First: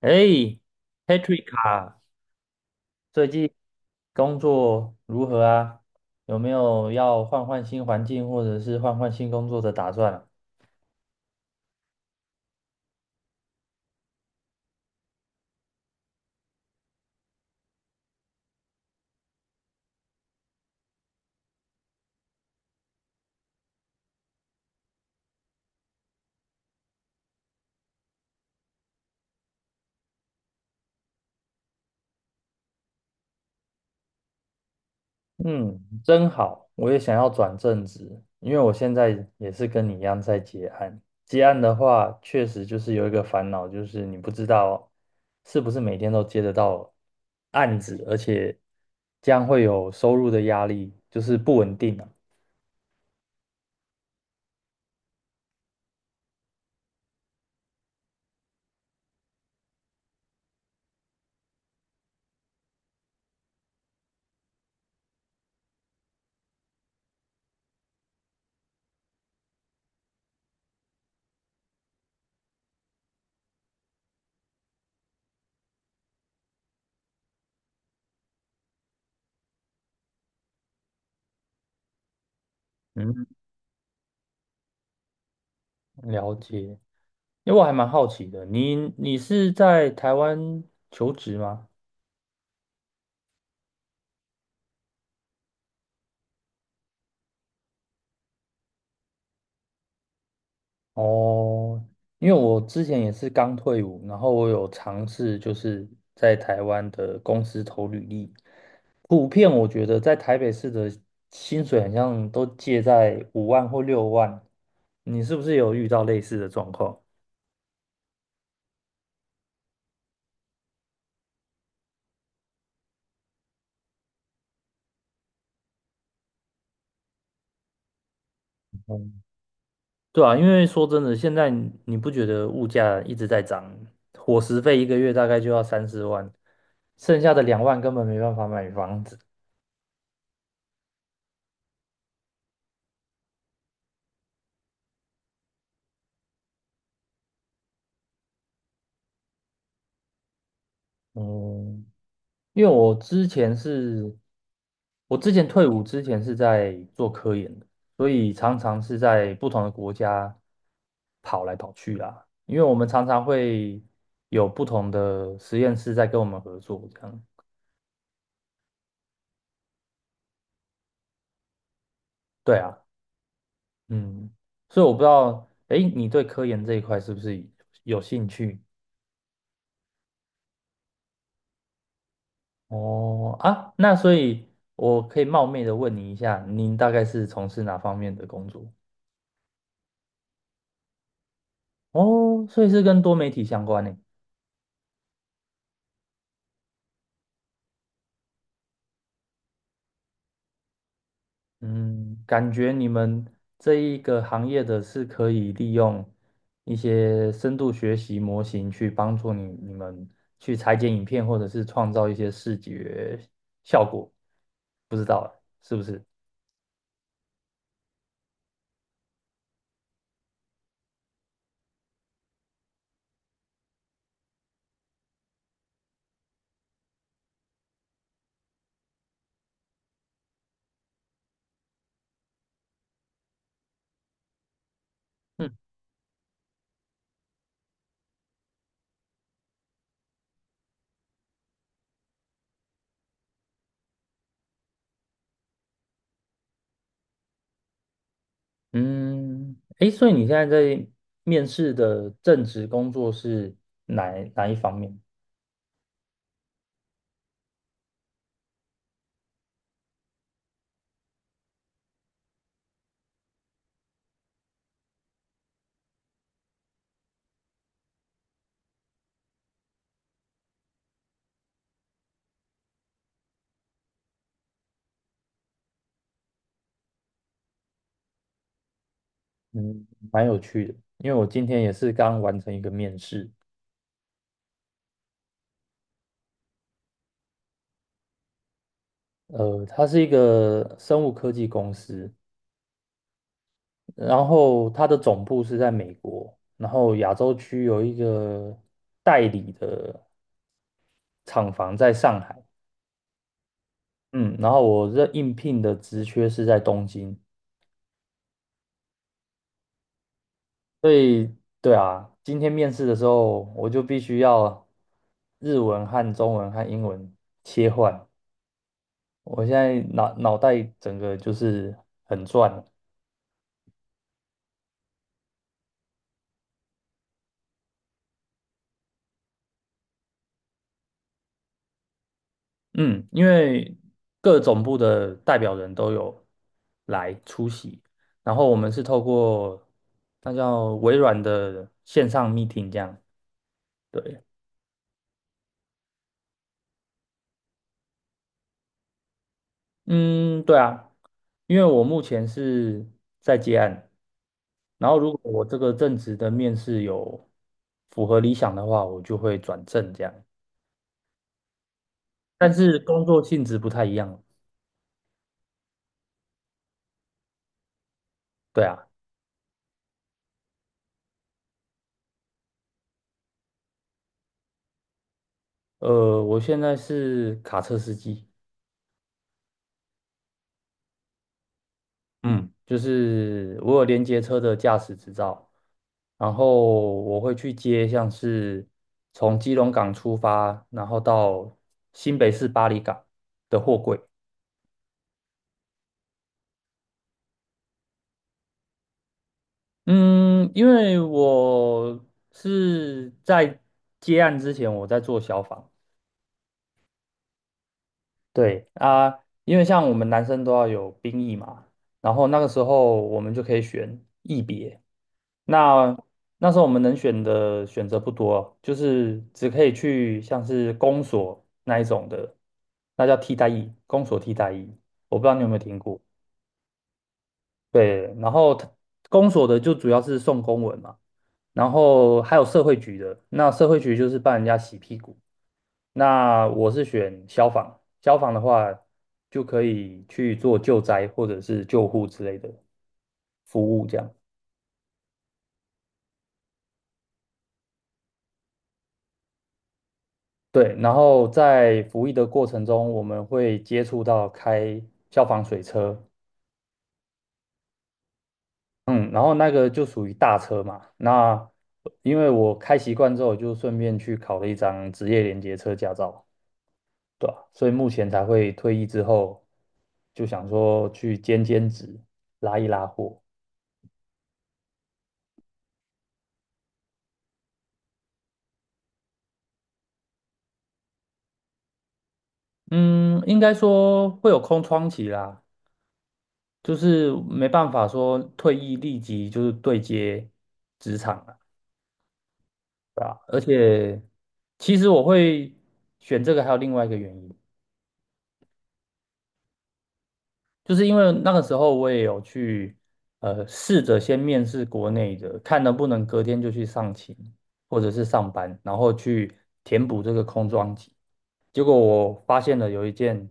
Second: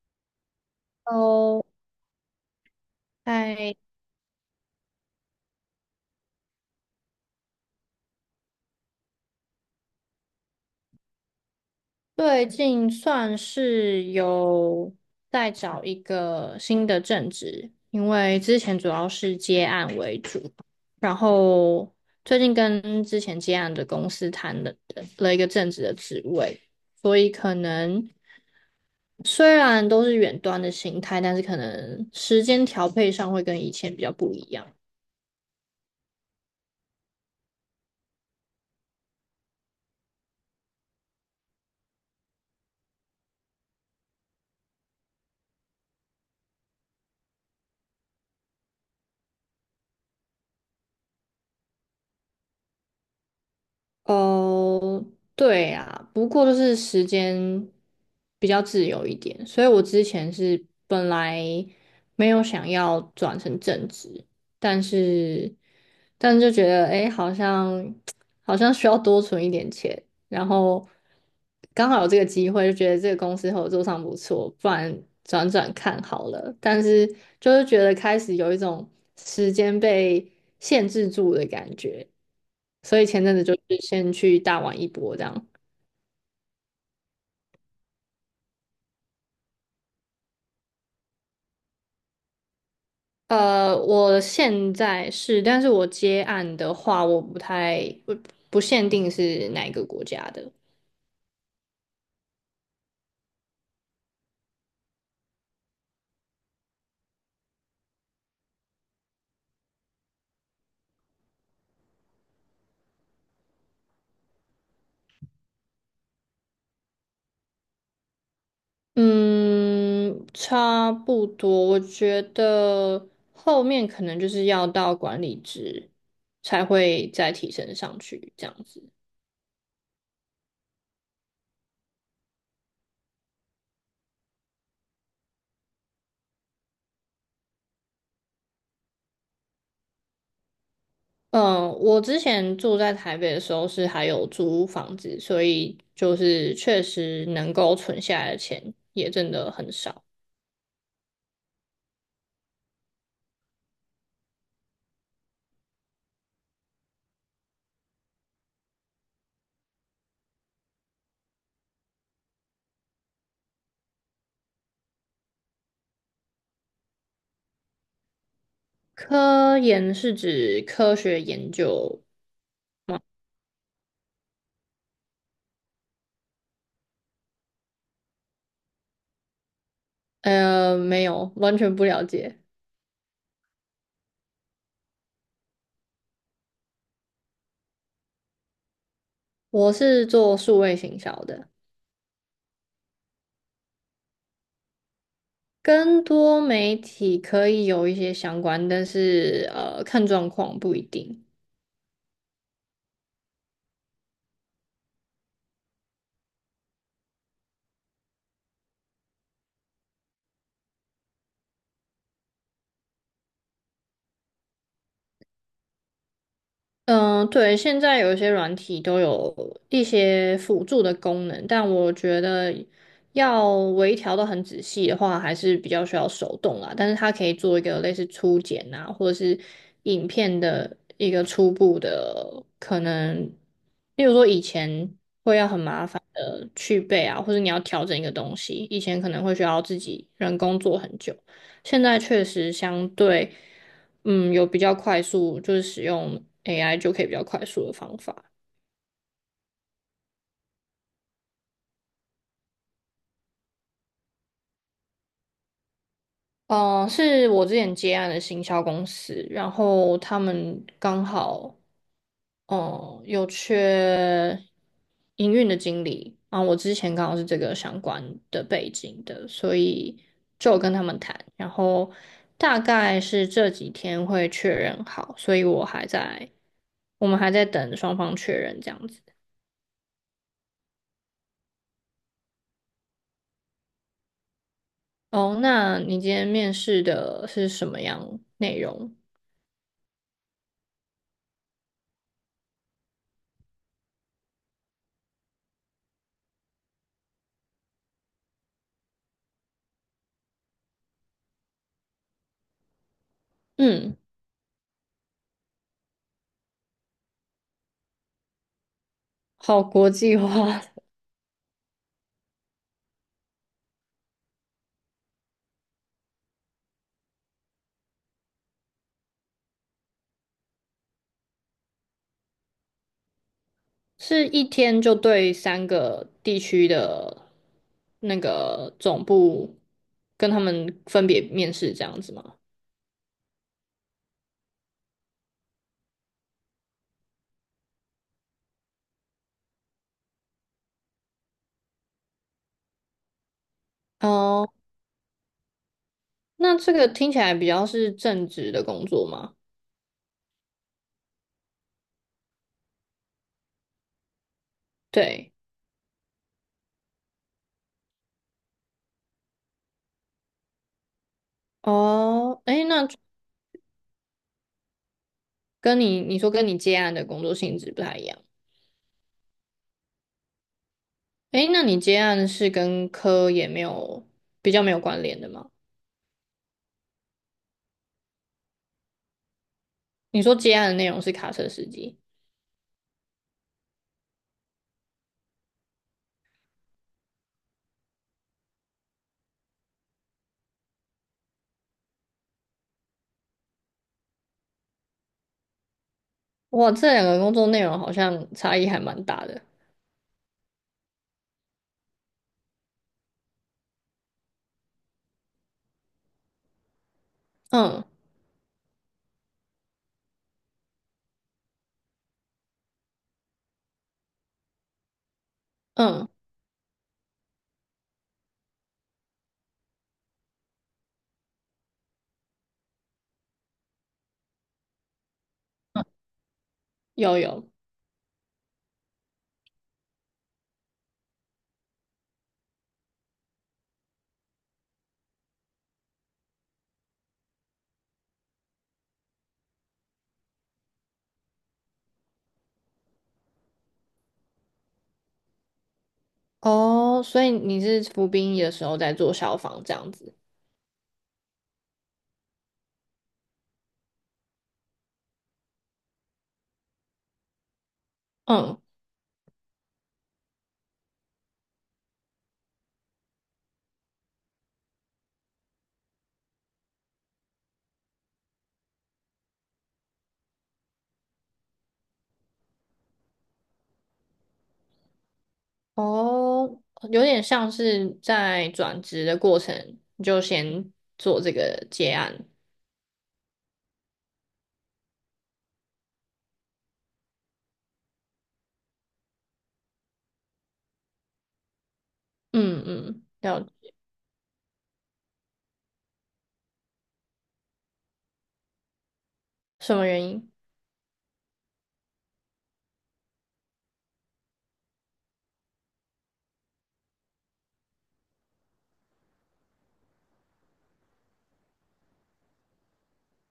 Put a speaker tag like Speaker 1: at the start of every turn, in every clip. Speaker 1: 哎，Patrick
Speaker 2: 哦，
Speaker 1: 啊，最近
Speaker 2: 哎，
Speaker 1: 工作如何啊？有没有要换换新环境或者是换换新工作的打算啊。
Speaker 2: 最近算是有在找一个新的正职，因为之前主要是接案为主，然后最近跟之前接案的公司谈了一个正职的职位，所以可能虽然都是远端的形态，但是可能时间调配上会跟以前比较不一样。
Speaker 1: 嗯，真好，我也想要转正职，因为我现在也是跟你一样在接案。接案的话，确实就是有一个烦恼，就是你不知道是不是每天都接得到案子，而且将会有收入的压力，就是不稳定啊。
Speaker 2: 哦，对啊，不过就是时间比较自由一点，所以我之前是本来没有想要转成正职，但是但是就觉得诶，好像 好像需要多存一点钱，然后刚好有这个机会，就觉得这个公司合作上不错，不然转转看好了。但是就是觉得开始有一种时间被限制住的感觉。所以前
Speaker 1: 嗯
Speaker 2: 阵子就是先去大玩一波这样。
Speaker 1: 了解。因为我还蛮好奇的，你是在台湾求职吗？
Speaker 2: 我现在是，但是我接案的话，我不太不不限定是哪一个国家的。
Speaker 1: 哦，因为我之前也是刚退伍，然后我有尝试就是在台湾的公司投履历，普遍我觉得在台北市的薪水好像都介在5万或六万，你是不是有遇到类似的状况？
Speaker 2: 嗯，差不多，我觉得后面可能就是要到管理职才会再提升上去这样子。
Speaker 1: 对啊，因为说真的，现在你不觉得物价一直在涨，伙食费一个月大概就要3、4万，剩下的2万根本没办法买房子。
Speaker 2: 嗯，我之前住在台北的时候是还有租房子，所以就是确实能够存下来的钱也真的很少。
Speaker 1: 嗯，因为我之前是，我之前退伍之前是在做科研的，所以常常是在不同的国家跑来跑去啦。因为我们常常会有不同的实验室在跟我们合作，这样。
Speaker 2: 科研是指科学研究，
Speaker 1: 对啊。嗯，所以我不知道，哎，你对科研这一块是不是有兴趣？
Speaker 2: 没有，完全不了解。
Speaker 1: 哦，啊，那所以我可以冒昧的问你一下，您大概是从事哪方面的工作？
Speaker 2: 我是做数位行销的，
Speaker 1: 哦，所以是跟多媒体相关呢。
Speaker 2: 跟多媒体可以有一些相关，但是看状况不一定。
Speaker 1: 嗯，感觉你们这一个行业的是可以利用一些深度学习模型去帮助你们去裁剪影片，或者是创造一些视觉效果，不知道欸是不是？
Speaker 2: 嗯，对，现在有一些软体都有一些辅助的功能，但我觉得要微调的很仔细的话，还是比较需要手动啦。但是它可以做一个类似初剪啊，或者是影片的一个初步的可能，例如说以前会要
Speaker 1: 嗯。
Speaker 2: 很麻烦的去背啊，或者你要调整一个东西，以前可能会需要自己人工做很久，现在确实相对。嗯，有比较快速，就是使用 AI 就可以比较快速的方法。
Speaker 1: 嗯，诶，所以你现在在面试的正职工作是哪一方面？
Speaker 2: 嗯、是我之前接案的行销公司，然后他们刚好嗯有缺营运的经理，啊，我之前刚好是这个相关的背景的，所以就有跟他们谈，然后大概是这几天会确认好，所以我还在，我们还在等双方确认这样子。
Speaker 1: 嗯，蛮有趣的，因为我今天也是刚完成一个面试，
Speaker 2: 哦，那你今天面试的是什么样内容？
Speaker 1: 它是一个生物科技公司，然后它的总部是在美国，然后亚洲区有一个代理的厂房在上海，
Speaker 2: 嗯，
Speaker 1: 嗯，然后我这应聘的职缺是在东京，
Speaker 2: 好国际化，
Speaker 1: 对啊，今天面试的时候，我就必须要日文和中文和英文切换。我现在脑袋整个就是很转，
Speaker 2: 是一天就对三个地区的那个总部跟他们分别面试这样子吗？
Speaker 1: 嗯，因为各总部的代表人都有来出席，然后我们是透过那叫微软的线上 meeting 这样，对，
Speaker 2: 哦，那这个听起来比较是正职的工作吗？
Speaker 1: 嗯，对啊，因为我目前是在接案，然后如果
Speaker 2: 对，
Speaker 1: 我这个正职的面试有符合理想的话，我就会转正这样。
Speaker 2: 哦，
Speaker 1: 但
Speaker 2: 诶，
Speaker 1: 是
Speaker 2: 那
Speaker 1: 工作性质不太一样，
Speaker 2: 跟你接案的工作性质不太一样，
Speaker 1: 对啊，
Speaker 2: 诶，那你接案是跟科也没有比较没有关联的吗？
Speaker 1: 我现在是卡车司机，
Speaker 2: 你说接案的内容是卡车司机，
Speaker 1: 嗯，就是我有连接车的驾驶执照，然后我会去接像是从基隆港出发，然后到新北市巴黎港的货柜。
Speaker 2: 哇，这两个工作内容好像差异还蛮大的。
Speaker 1: 嗯，因为我是在接案之前我在做消防。
Speaker 2: 嗯
Speaker 1: 对啊，因为像我们男生都要有兵役嘛，然后那个时候我们就可以选役别。那
Speaker 2: 嗯，
Speaker 1: 那时候我们能选的选择不多，就是只可以去像是公所那一种的，那叫替代役，公所替代役，我不知道你有没有听过。
Speaker 2: 有有
Speaker 1: 对，然后它公所的就主要是送公文嘛，然后还有社会局的，那社会局就是帮人家洗屁股。那我是选消防，消防的话就可以去做救灾或者是救护之类的服务，这样。
Speaker 2: 哦，所以你是服兵役的时候在做消防这样子。
Speaker 1: 对，然后在服役的过程中，我们会接触到开消防水车，
Speaker 2: 嗯
Speaker 1: 嗯，然后那个就属于大车嘛。那因为我开习惯之后，就顺便去考了一张职业连接车驾照，对吧？所以目前才会退役之后，就想说去兼职，拉一拉货。
Speaker 2: 哦，有点像是在转职的过程你就先做这个接案。
Speaker 1: 嗯，应该说会有空窗期啦，就是没办法说退役立即就是对接职场了，
Speaker 2: 嗯
Speaker 1: 对
Speaker 2: 嗯，
Speaker 1: 吧？而
Speaker 2: 要
Speaker 1: 且其实我会选这个，还有另外一个原因，
Speaker 2: 什么原因
Speaker 1: 就是因为那个时候我也有去试着先面试国内的，看能不能隔天就去上勤或者是上班，然后去填补这个空窗期。结果我发现了有一件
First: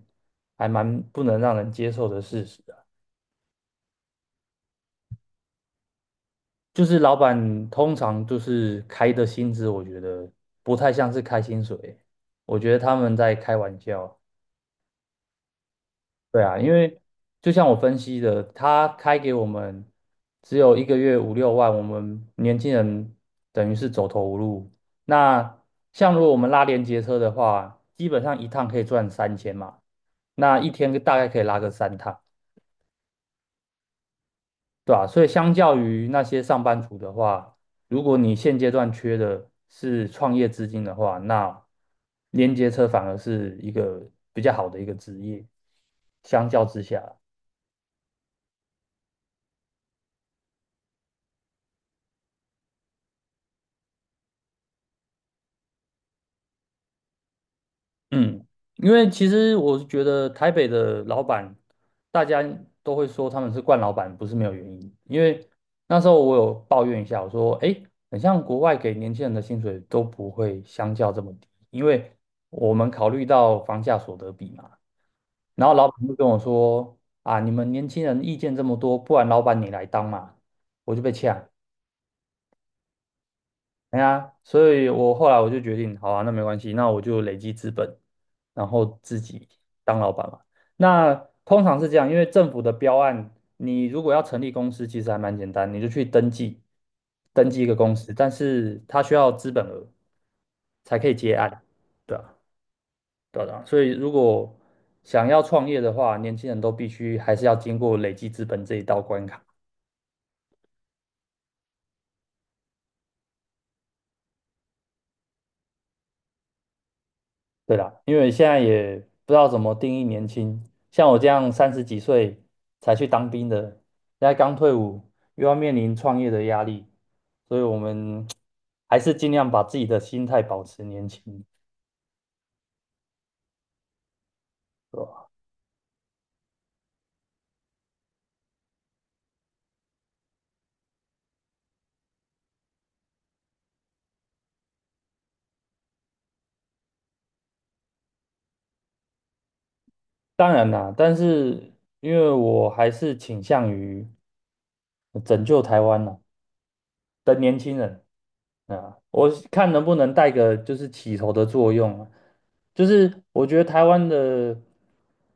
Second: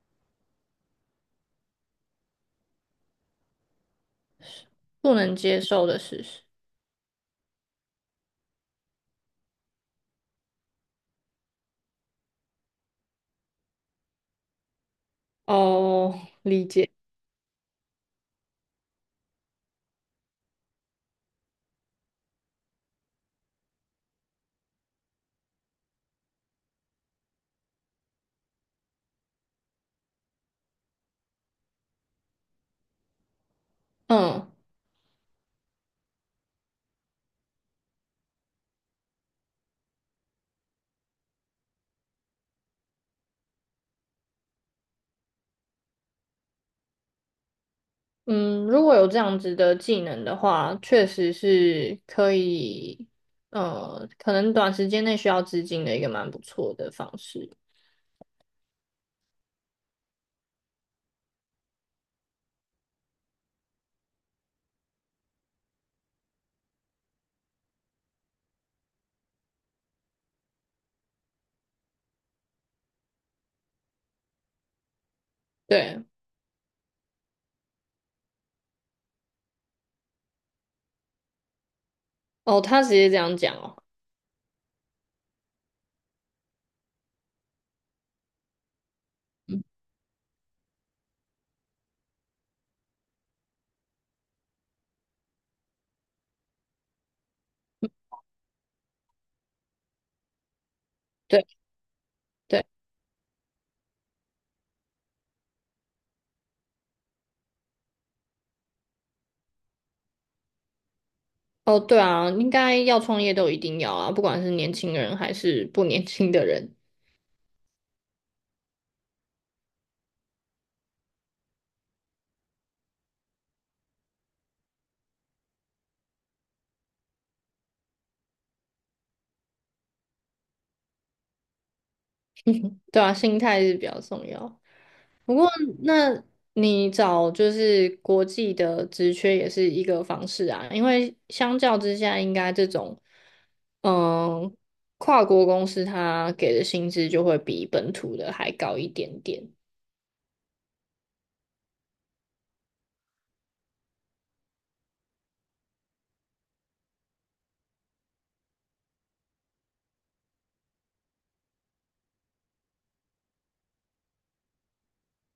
Speaker 1: 还蛮不能让人接受的事实。
Speaker 2: 不能接受的事实？
Speaker 1: 就是老板通常就是开的薪资，我觉得不太像是开薪水，我觉得他们在开玩笑。
Speaker 2: 哦，
Speaker 1: 对啊，
Speaker 2: 理
Speaker 1: 因
Speaker 2: 解。
Speaker 1: 为就像我分析的，他开给我们只有一个月5、6万，我们年轻人等于是走投无路。那像如果我们拉连接车的话，基本上一趟可以赚3000嘛，那一天大概可以拉个三趟。
Speaker 2: 嗯。
Speaker 1: 对吧？所以相较于那些上班族的话，如果你现阶段缺的是创业资金的话，那连接车反而是一个比较好的一个职业。相较之下，
Speaker 2: 嗯，如果有这样子的技能的话，确实是可以，可能短时间内需要资金的一个蛮不错的方式。
Speaker 1: 嗯，因为其实我是觉得台北的老板，大家都会说他们是惯老板，不是没有原因。因为那时候我有抱怨一下，我说，哎，很像国外给年轻人的薪水都不会相较这么低，因为我们考虑到房价所得比嘛。然后老
Speaker 2: 对，
Speaker 1: 板就跟我说：“啊，你们年轻人意见这么多，不然老板你来当嘛。”我就被呛。
Speaker 2: 哦，他直接这样讲哦，
Speaker 1: 哎呀，所以我后来我就决定，好啊，那没关系，那我就累积资本，然后自己
Speaker 2: 嗯
Speaker 1: 当老板嘛。那通常是这样，因为政府的标案，你如果要成立公司，其实还蛮简单，你就去登记，登记一个公司，但是它需要资本额才可以接
Speaker 2: 对
Speaker 1: 案，对啊。
Speaker 2: 对，
Speaker 1: 对的啊，所以如果想要创业的话，年轻人都必须还是要经过累积资本这一道关卡。
Speaker 2: 哦，对啊，应该要创业都一定要啊，不管是年轻人还是不年轻的人，
Speaker 1: 对啦，因为现在也不知道怎么定义年轻，像我这样30几岁才去当兵的，现在刚退伍，又要面临创业的压力，所以我们 还是尽量把自己的心态保持年轻，
Speaker 2: 对啊，心态是比较重要。
Speaker 1: 对吧？
Speaker 2: 不过，那你找就是国际的职缺也是一个方式啊，因为相较之下，应该这种嗯跨国公司它给的薪资就会比本土的还高一点点。
Speaker 1: 当然啦，但是因为我还是倾向于拯救台湾啦。的年轻人啊，我看能不能带个就是起头的作用啊，就是我觉得台湾的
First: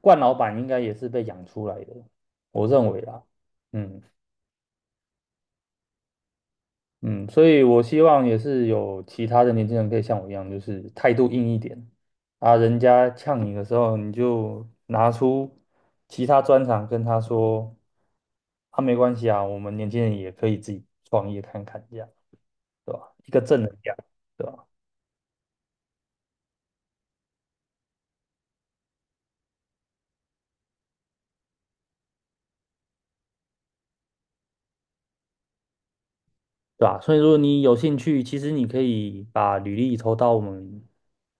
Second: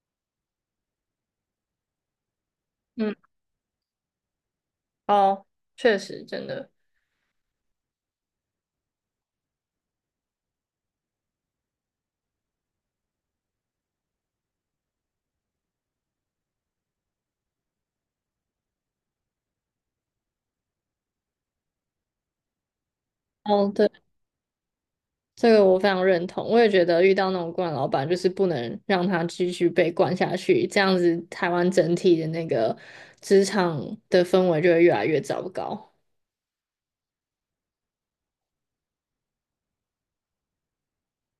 Speaker 1: 冠老板应该也是被养出来的，我认为
Speaker 2: 嗯，
Speaker 1: 啦，嗯
Speaker 2: 哦，确实，真的，
Speaker 1: 嗯，所以我希望也是有其他的年轻人可以像我一样，就是态度硬一点啊，人家呛你的时候，你就拿出其他专长跟他说，啊，没关系啊，我们年轻人也可以自己创业看看，这样对吧？一个正能
Speaker 2: 哦，对，
Speaker 1: 量。对吧？
Speaker 2: 这个我非常认同。我也觉得遇到那种惯老板，就是不能让他继续被惯下去，这样子台湾整体的那个职场的氛围就会越来越糟糕。
Speaker 1: 对吧？所以如果你有兴趣，其实你可以把履历投到我们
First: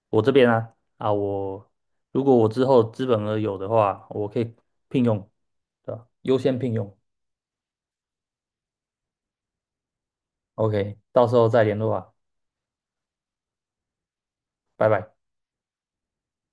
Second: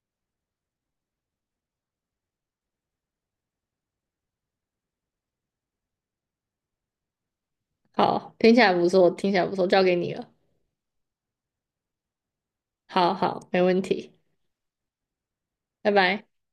Speaker 1: 我这边啊啊，我如果我之后资本额有的话，我可以聘用，对吧？优先聘用
Speaker 2: 好，听起来不错，听起来不错，交给你了。
Speaker 1: ，OK，到时候再联络啊，
Speaker 2: 好好，没问题，
Speaker 1: 拜拜。
Speaker 2: 拜拜。